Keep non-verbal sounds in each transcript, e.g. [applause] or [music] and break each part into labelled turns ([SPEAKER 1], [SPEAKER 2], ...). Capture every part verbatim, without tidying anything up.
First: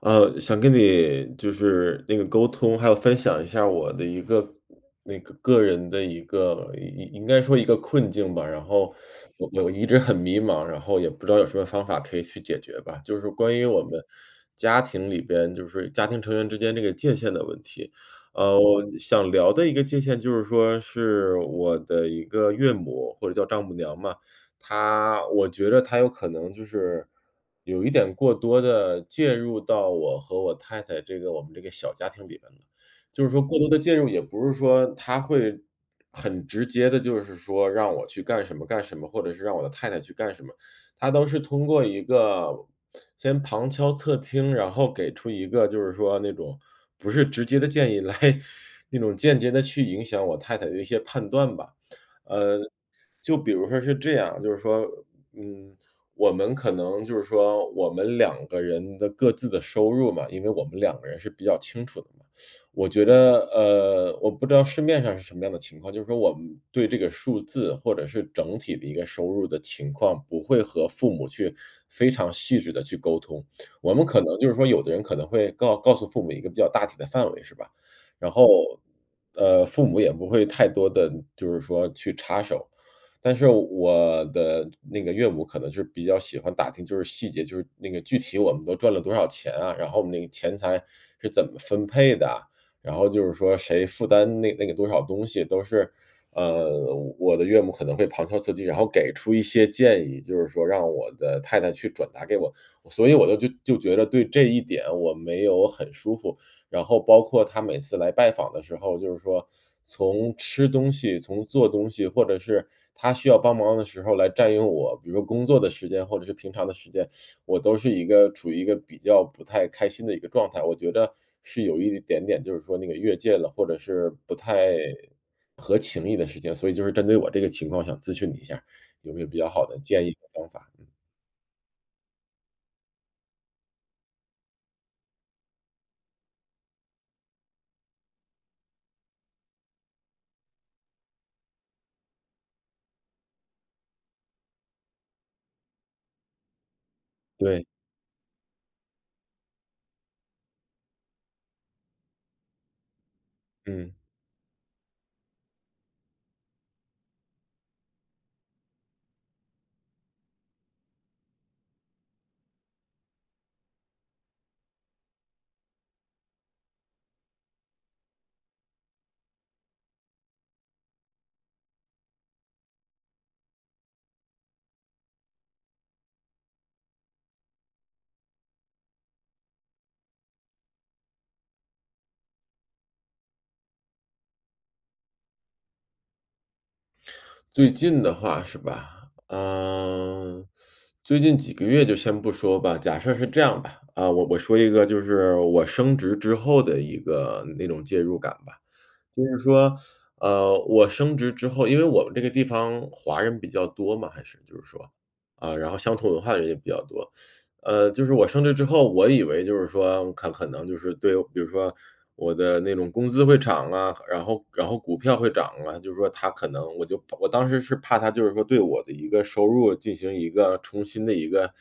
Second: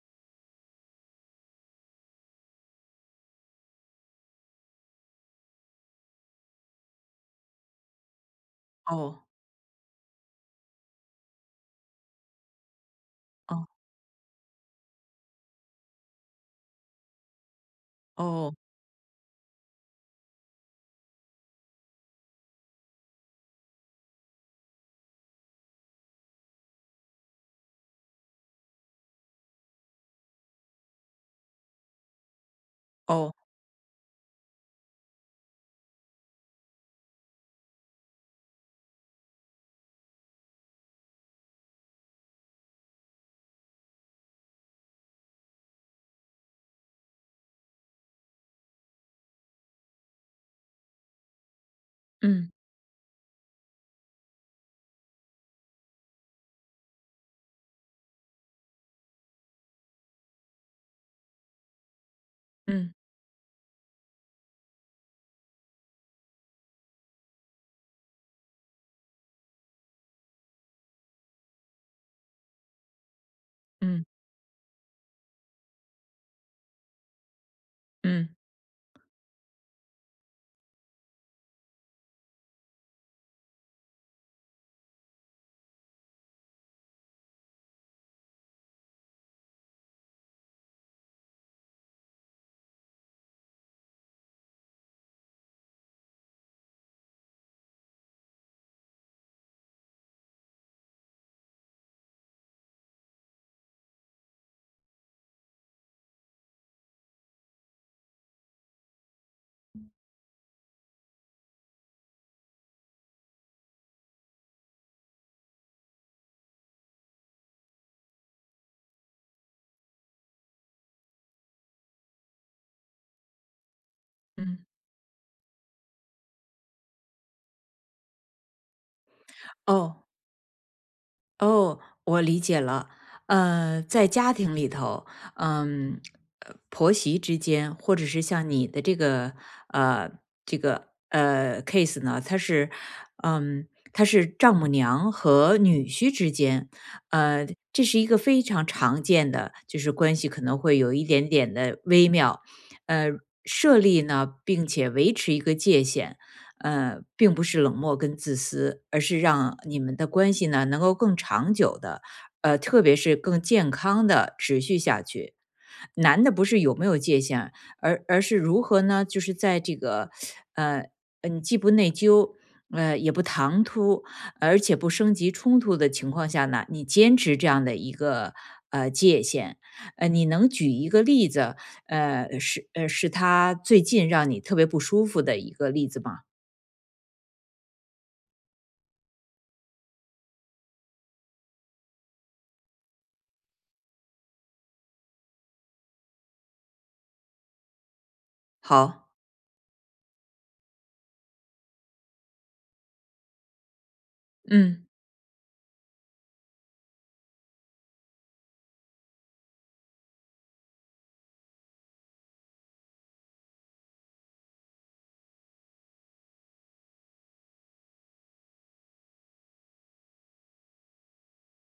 [SPEAKER 1] 呃，想跟你就是那个沟通，还有分享一下我的一个那个个人的一个应应该说一个困境吧。然后
[SPEAKER 2] 哦，
[SPEAKER 1] 我我一直很迷茫，然后也不知道有什么方法可以去解决吧。就是关于
[SPEAKER 2] 哦，
[SPEAKER 1] 我们家庭里边，就是家庭成员之间这个界限的问题。
[SPEAKER 2] 哦，
[SPEAKER 1] 呃，我想聊的一个界限就是说，是我的一个岳母或者叫丈母娘嘛，他我觉得他有可能就是有一点过多的介入到我和我太太这个我们这个小家庭里面了。就是
[SPEAKER 2] 哦，
[SPEAKER 1] 说过多的介入，也不是说他会很直接的，就是说让我去干什么干什么，或者是让我的太太去干什么，他都是通过一个先旁敲侧听，然后给出一个就是说那种不是直接的建议来 [laughs] 那种间接的去影响我太太的一些判断吧。
[SPEAKER 2] 嗯，
[SPEAKER 1] 呃就比如说是这样，就是说，嗯，我们可能就是说我们两个人的各自的收入嘛，因为我们两个人是比较清楚的嘛。我
[SPEAKER 2] 嗯，
[SPEAKER 1] 觉得，呃，我不知道市面上是什么样的情况，就是说我们对这个数字或者是整体的一个收入的情况，不会和父母去非常细致的去沟通。我
[SPEAKER 2] 嗯，
[SPEAKER 1] 们可能就是说有的人可能会告告诉父母一个比较大体的范围，是吧？
[SPEAKER 2] 嗯，
[SPEAKER 1] 然后，呃，父母也不会太多的就是说去插手。但是我的那个岳母可能是比较喜欢打听，就是细节，就是那个具体我们都赚了多少钱啊，然后我们那个钱财是怎么分配的啊，然后就是说谁负担那那个多少东西，都是，呃，我的岳母可能会旁敲侧击，然后给出一些建议，就是说让我的太太去转达给我，所以我就就就觉得对这一点我没有很舒服，然后包括他每次来拜访的时候，就是说从吃东西、从做东西，或者是他需要帮忙的时候来占用我，比如说工作的时间或者是平常的时间，我都是一个处于一个比较不太开心的一个状态。我觉得是有一点点就是说那个越界了，或者是不太
[SPEAKER 2] 嗯。
[SPEAKER 1] 合情意的事情，所以就是针对我这个情况想咨询你一下，有没有比较好的
[SPEAKER 2] 哦，
[SPEAKER 1] 建议和方法？嗯，
[SPEAKER 2] 哦，我理解了。呃，在家庭里头，嗯，呃婆媳之间，或者是像你的这个，呃，这个，呃，case 呢，它是，嗯，它是丈母娘和女婿之间，呃，
[SPEAKER 1] 对，
[SPEAKER 2] 这是一个非常常见的，就是关系可能会有一点点的微妙，呃，设
[SPEAKER 1] 嗯。
[SPEAKER 2] 立呢，并且维持一个界限。呃，并不是冷漠跟自私，而是让你们的关系呢能够更长久的，呃，特别是更健康的持续下去。难的不是有没有界限，而而是如何呢？就是在这个，呃，呃你既不内疚，呃，也不唐突，而且不升级冲突的情况下呢，你坚持这样的一个呃界限。呃，你能举一个例子，呃，是呃是他最近让你特别不舒服的一个例子吗？
[SPEAKER 1] 最近的话是吧？嗯，最近几个月就先不说吧，假设是这样吧，啊，我我说一个就是我升职之后的一个那种介入感吧。
[SPEAKER 2] 好。
[SPEAKER 1] 就是说，呃，我升职之后，因为我们这个地方华人比较多嘛，还是就是
[SPEAKER 2] 嗯，
[SPEAKER 1] 说，啊，然后相同文化的人也比较多，呃，就是我升职之后，我以为就是说可可能就是对，比如说我的那种工资会涨啊，然后然后股票会涨啊，就是说他可能，我就我当时是怕他就是说对我的一个收入进行一个重新的一个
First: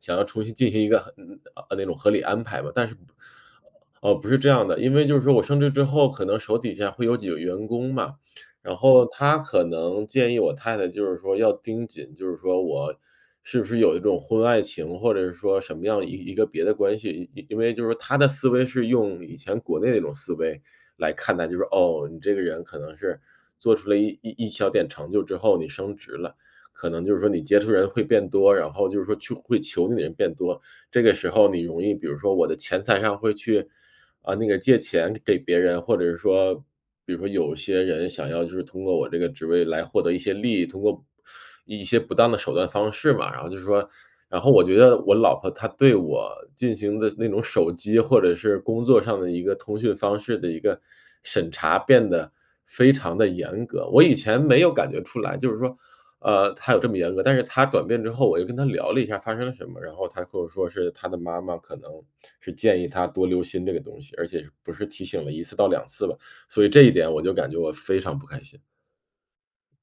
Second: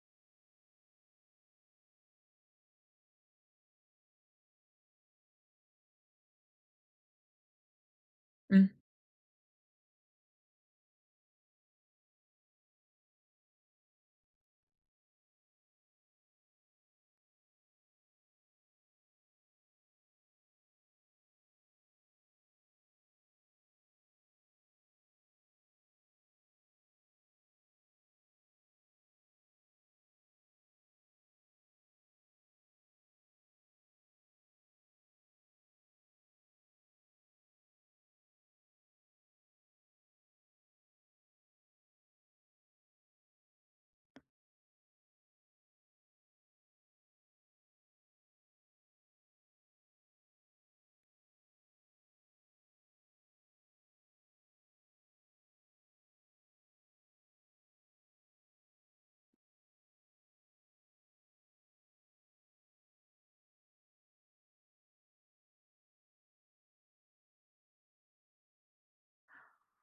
[SPEAKER 1] 想要重新进行一个很，呃，那种合理安排吧，但是不，哦，不是这样的，因为就是说我升职之后，可能手底下会有几个员工嘛，
[SPEAKER 2] 嗯。
[SPEAKER 1] 然后他可能建议我太太就是说要盯紧，就是说我是不是有一种婚外情，或者是说什么样一一个别的关系。因因为就是说他的思维是用以前国内那种思维来看待，就是哦，你这个人可能是做出了一一一小点成就之后，你升职了。可能就是说你接触人会变多，然后就是说去会求你的人变多，这个时候你容易，比如说我的钱财上会去，啊，那个借钱给别人，或者是说，比如说有些人想要就是通过我这个职位来获得一些利益，通过一些不当的手段方式嘛。然后就是说，然后我觉得我老婆她对我进行的那种手机或者是工作上的一个通讯方式的一个审查变得非常的严格。我以前没有感觉出来，就是说呃，他有这么严格，但是他转变之后，我又跟他聊了一下发生了什么，然后他跟我说是他的妈妈可能是建议他多留心这个东西，而且不是提醒了一次到两次吧，所以这一点我就感觉我非常不开心。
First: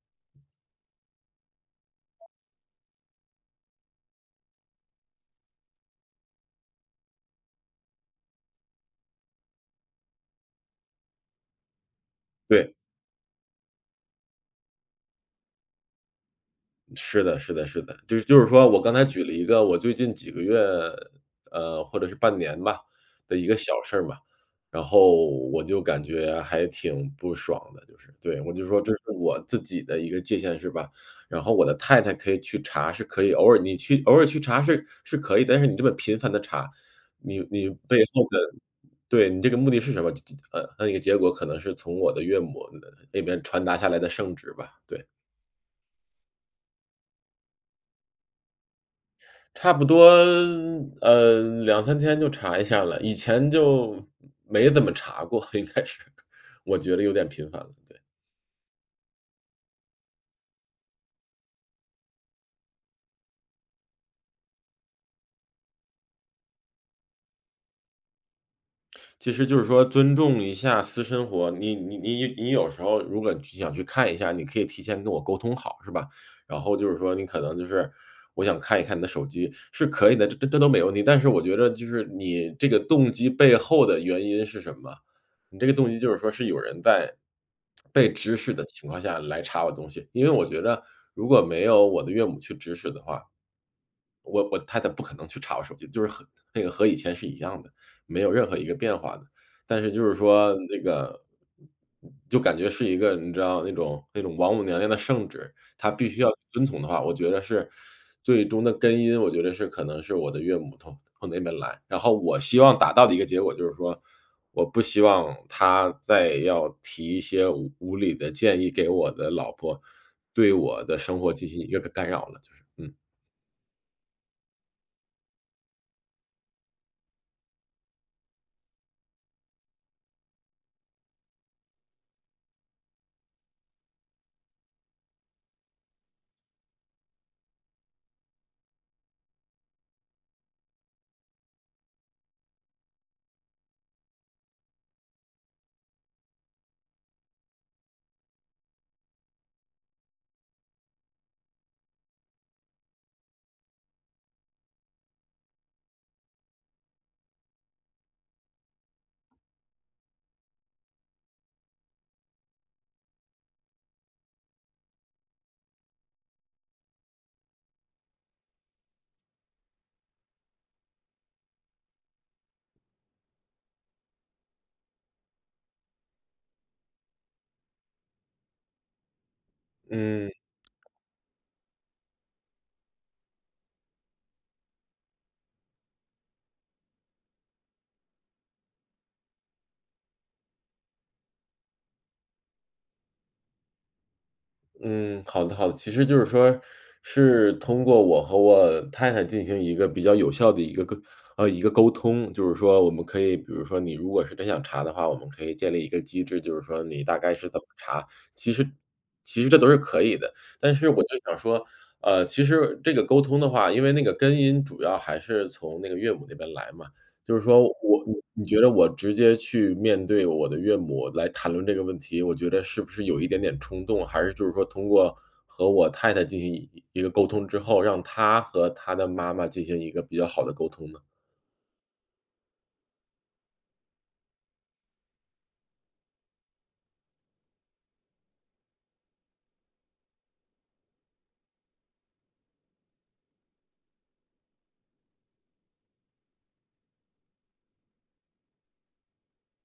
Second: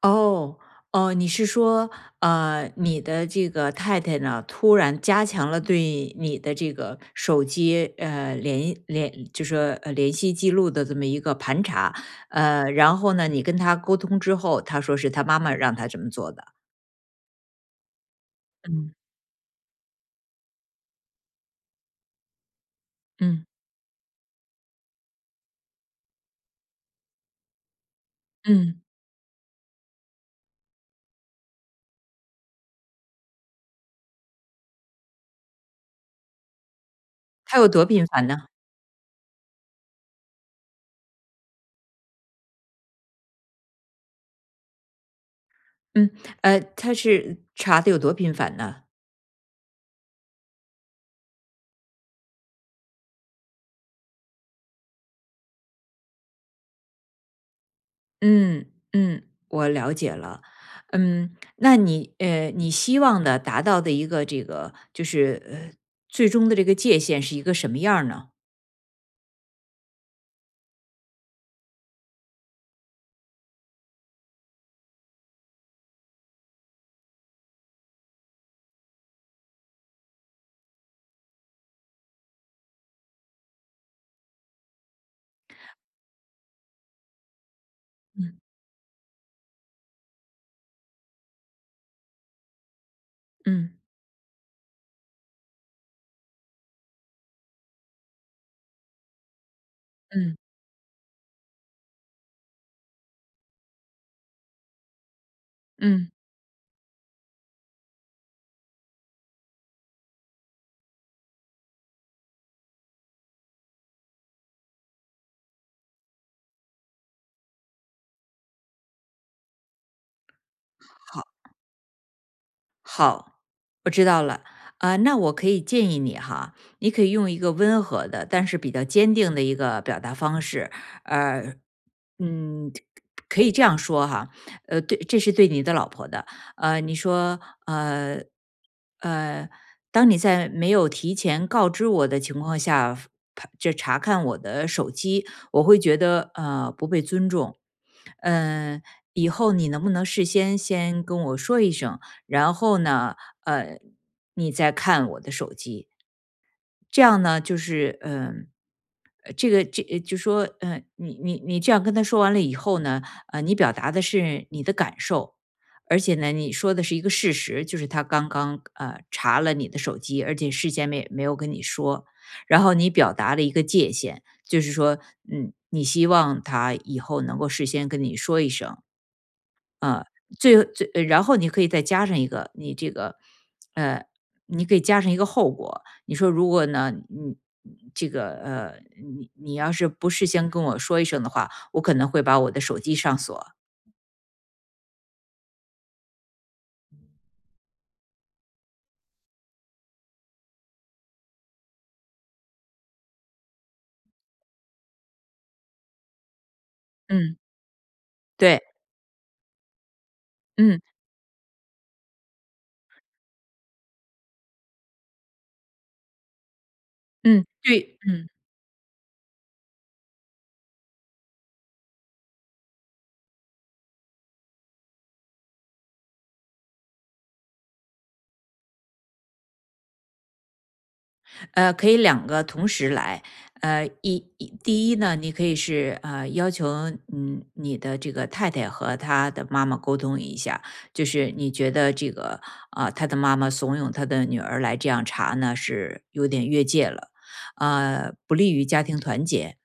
[SPEAKER 2] 哦，哦，你是说，呃，你的这个太太呢，突然加强了对你的这个手机，呃，联联就是说，呃，联系记录的这么一个盘查，呃，
[SPEAKER 1] 对。
[SPEAKER 2] 然后呢，你跟她沟通之后，她说是她妈妈让她这么做的。
[SPEAKER 1] 是的是的是的，就是就是说我刚
[SPEAKER 2] 嗯，
[SPEAKER 1] 才，嗯，举了一个我最近几个月，呃，或者是半年吧，的
[SPEAKER 2] 嗯，
[SPEAKER 1] 一个小事儿嘛，然后我就感觉还挺不爽的，就是对，我就
[SPEAKER 2] 嗯。
[SPEAKER 1] 说这是我自己的一个界限是吧？然后我的太太可以去查是可以，偶尔你去偶尔去查是是可以，但是你这么频繁的查，你
[SPEAKER 2] 她有
[SPEAKER 1] 你
[SPEAKER 2] 多
[SPEAKER 1] 背
[SPEAKER 2] 频
[SPEAKER 1] 后
[SPEAKER 2] 繁
[SPEAKER 1] 的，
[SPEAKER 2] 呢？
[SPEAKER 1] 对，你这个目的是什么？呃，那一个结果可能是从我的岳母那边传达下来的圣旨吧，对。
[SPEAKER 2] 嗯，呃，她是查的有多频繁呢？
[SPEAKER 1] 差不多，呃两三天就查一下了，以前就没怎么查过，应该是，我觉得有点频繁了。对。
[SPEAKER 2] 嗯嗯，我了解了。嗯，那你呃，你希望的达到的一个这个就是呃，最终的这个界限是一个什么样儿呢？
[SPEAKER 1] 其实就是说尊重一下私生活，你你你你有时候如果想去看一下，你可以提前跟我沟通好，是吧？然后就是说你可能就是我想看一看你的手机是可以的，这这这都没问题。但是我觉得就是你这个动机背后的原因是什么？你这个动机就是说是有人在被指
[SPEAKER 2] 嗯
[SPEAKER 1] 使的情况下来查我东西，因为我觉得如果没有我的岳母去指使的话，
[SPEAKER 2] 嗯
[SPEAKER 1] 我我太太不可能去查我手机，就是和那个和以前是一样的。没有任何一个变化的。但是就是
[SPEAKER 2] 嗯
[SPEAKER 1] 说那个就感觉是一个你知道那种那种王母娘娘的圣旨，她必
[SPEAKER 2] 嗯，
[SPEAKER 1] 须要遵从的话，我觉得是最终的根因，我觉得是可能是我的岳母从从那边来。然后我希望达到的一个结果就是说，我不希望她再要提一些无无理的建议给我的老婆，对我的生
[SPEAKER 2] 好。
[SPEAKER 1] 活进行一个干扰了，就是，嗯。
[SPEAKER 2] 好，我知道了。啊，那我可以建议你哈，你可以用一个温和的，但是比较坚定的一个表达方式，呃，嗯，可以这样说哈，呃，对，这是对你的老婆的，呃，你说，呃，呃，当你在没有提前告知我的情况下，这查看我的手机，我会觉得呃不被尊重，嗯、以后你能不能事先先跟我说一声？然后呢，呃，你再看我的手机，这样呢，就是嗯、呃，这个这就说，嗯、你你你这样跟他说完了以后呢，呃，你表达的是你的感受，而且呢，你说的是一个事实，就是他刚刚呃查了你的手机，而且事先没没有跟你说，然后你表达了一个界限，就是说，嗯，你希望他以后能够事先跟你说一声，
[SPEAKER 1] 嗯。
[SPEAKER 2] 最最呃然后你可以再加上一个你这个，呃，你可以加上一个后果。你说如果呢，你这个呃，你你要是不事先跟我说一声的话，我可能会把我的手机上锁。
[SPEAKER 1] 嗯，好的好的。其实就是说，是通过我和我太太进行一个比较有效的一个沟，呃，一个沟通。就是说我们可以比如说你如果是真想查的话，我们可以建立一个机制，就是说你大概
[SPEAKER 2] 嗯。
[SPEAKER 1] 是怎么查，其
[SPEAKER 2] 对，
[SPEAKER 1] 实其实这都是可以的。但
[SPEAKER 2] 嗯
[SPEAKER 1] 是我就想说，呃，其实这个沟通的话，因为那个根音主要还是从那个岳母那边来嘛。就是
[SPEAKER 2] 嗯，
[SPEAKER 1] 说，
[SPEAKER 2] 对
[SPEAKER 1] 我你你觉得我直接去面对我的岳母来谈论这个问题，我觉得是不是有一点点冲动？还是就是说通过和我太太进行一一个沟通之后，让她和她的妈妈进行一个比较好的沟通呢？
[SPEAKER 2] 呃，可以两个同时来。呃，一一第一呢，你可以是呃要求嗯你的这个太太和她的妈妈沟通一下，就是你觉得这个啊、她的妈妈怂恿她的女儿来这样查呢，是有点越界了，呃，不利于家庭团结。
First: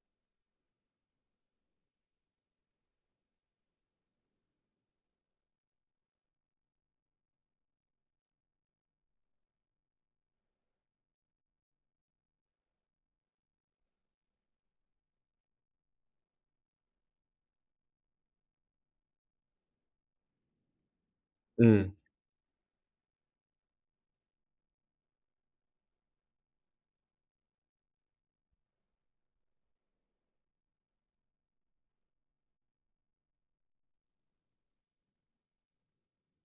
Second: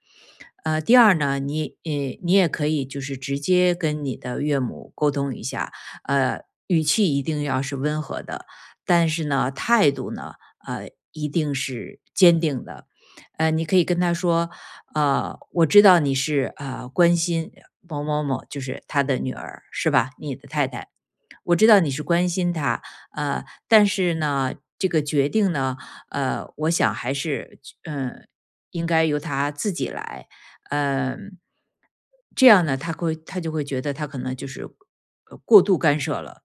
[SPEAKER 2] 呃，第二呢，你呃，你也可以就是直接跟你的岳母沟通一下，呃，语气一定要是温和的，但是呢，态度呢，呃，一定是坚定的。呃，你可以跟他说，呃，我知道你是呃关心某某某，就是他的女儿是吧？你的太太，我知道你
[SPEAKER 1] 嗯，
[SPEAKER 2] 是关心她，呃，但是呢，这个决定呢，呃，我想还是嗯、呃应该由她自己来。嗯，这样呢，他会他就会觉得他可能就是呃过度干涉了。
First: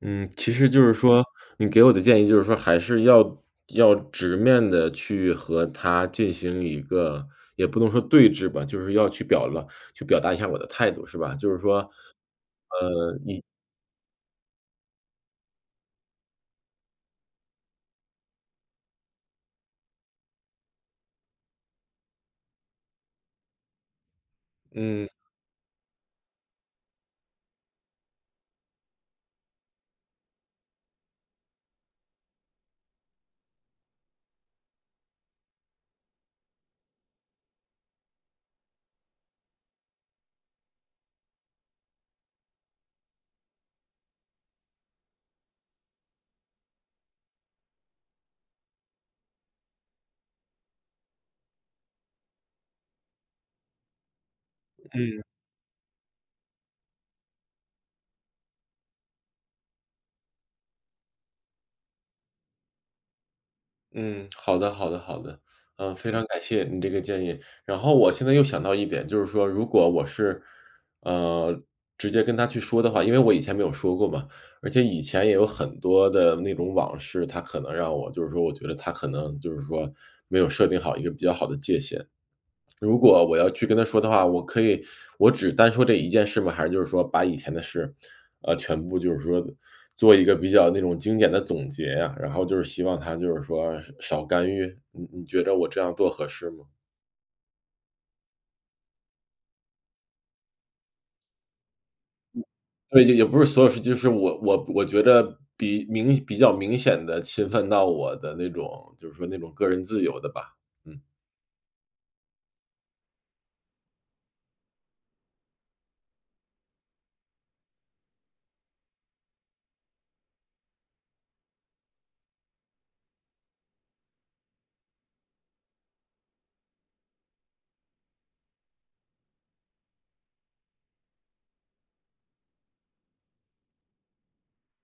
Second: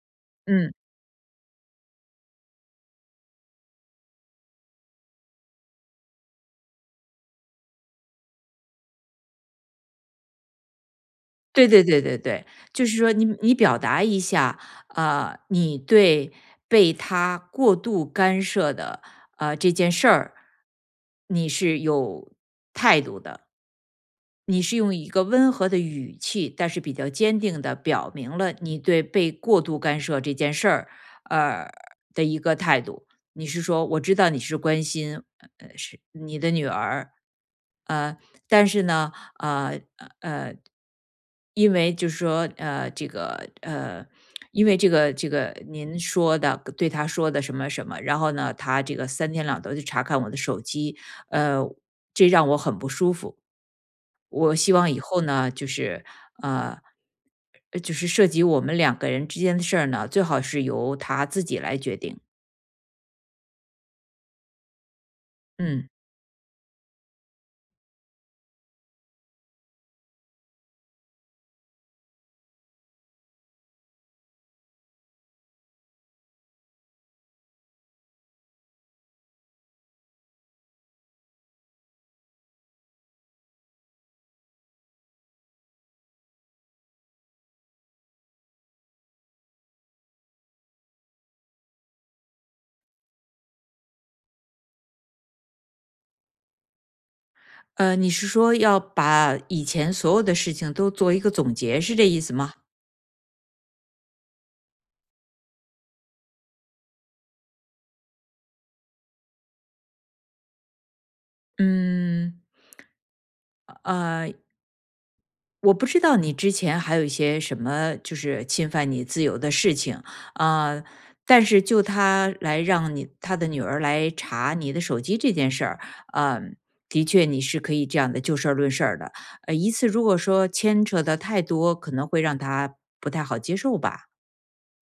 [SPEAKER 1] 嗯，其实
[SPEAKER 2] 嗯，
[SPEAKER 1] 就是说，你给我的建议就是说，还是要要直面的去和她进行一个也不能说对峙吧，就是要去表了，去表达一下我的态度，是吧？就是
[SPEAKER 2] 对
[SPEAKER 1] 说，
[SPEAKER 2] 对对对对，就是说
[SPEAKER 1] 呃，
[SPEAKER 2] 你
[SPEAKER 1] 你
[SPEAKER 2] 你表达一下，呃，你对被他过度干涉的呃这件事儿，你是有态度的。你是用
[SPEAKER 1] 嗯。
[SPEAKER 2] 一个温和的语气，但是比较坚定的表明了你对被过度干涉这件事儿，呃的一个态度。你是说，我知道你是关心，呃，是你的女儿，呃，但是呢，呃呃，因为就是说，呃，这个呃，因为这个这个您说的对他说的什么什么，然后呢，他这个三天两头就查看我的手机，呃，这让我很不舒服。我希望以后呢，就是呃，呃就是涉及我们两个人之间的事儿呢，最好是由他自己来决定。
[SPEAKER 1] 嗯，好的好的好的，
[SPEAKER 2] 嗯，
[SPEAKER 1] 嗯，非嗯常感谢你这个建议。然后我现在又想到一点，就是说如果我是，呃，直接跟他去说的话，因为我以前没有说过嘛，而且以前也有很多的那种往事，他可能让我就是说我觉得他可能就是说没有设定好一个比较好的界限。如果我要去跟他说的话，我可以，我只单说这一件事吗？还是就是说把以前的事，呃，全部就是说做一个比较那种精简的总结呀，然后就是希望他就是说少干预，你你觉得我这样做合适吗？
[SPEAKER 2] 呃，你是说要把以前所有的事情都做一个总结，是这意思吗？
[SPEAKER 1] 对，也也不是所有事，就是我我我觉得比明比较明显的侵犯到我的那种，就是说那种个人自由的吧，嗯，
[SPEAKER 2] 嗯，呃，我不知道你之前还有一些什么就是侵犯你自由的事情，啊，呃但是就他来让你他的女儿来查你的手机这件事儿，嗯，的确你是可以这样的就事儿论事儿的。呃，一次如果说牵扯的太多，可能会让他不太好接受吧。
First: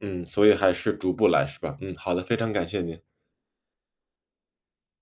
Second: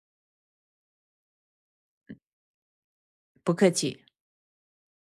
[SPEAKER 1] 嗯，所以还是逐步来是吧？嗯，好的，非常感谢您。
[SPEAKER 2] 不客气。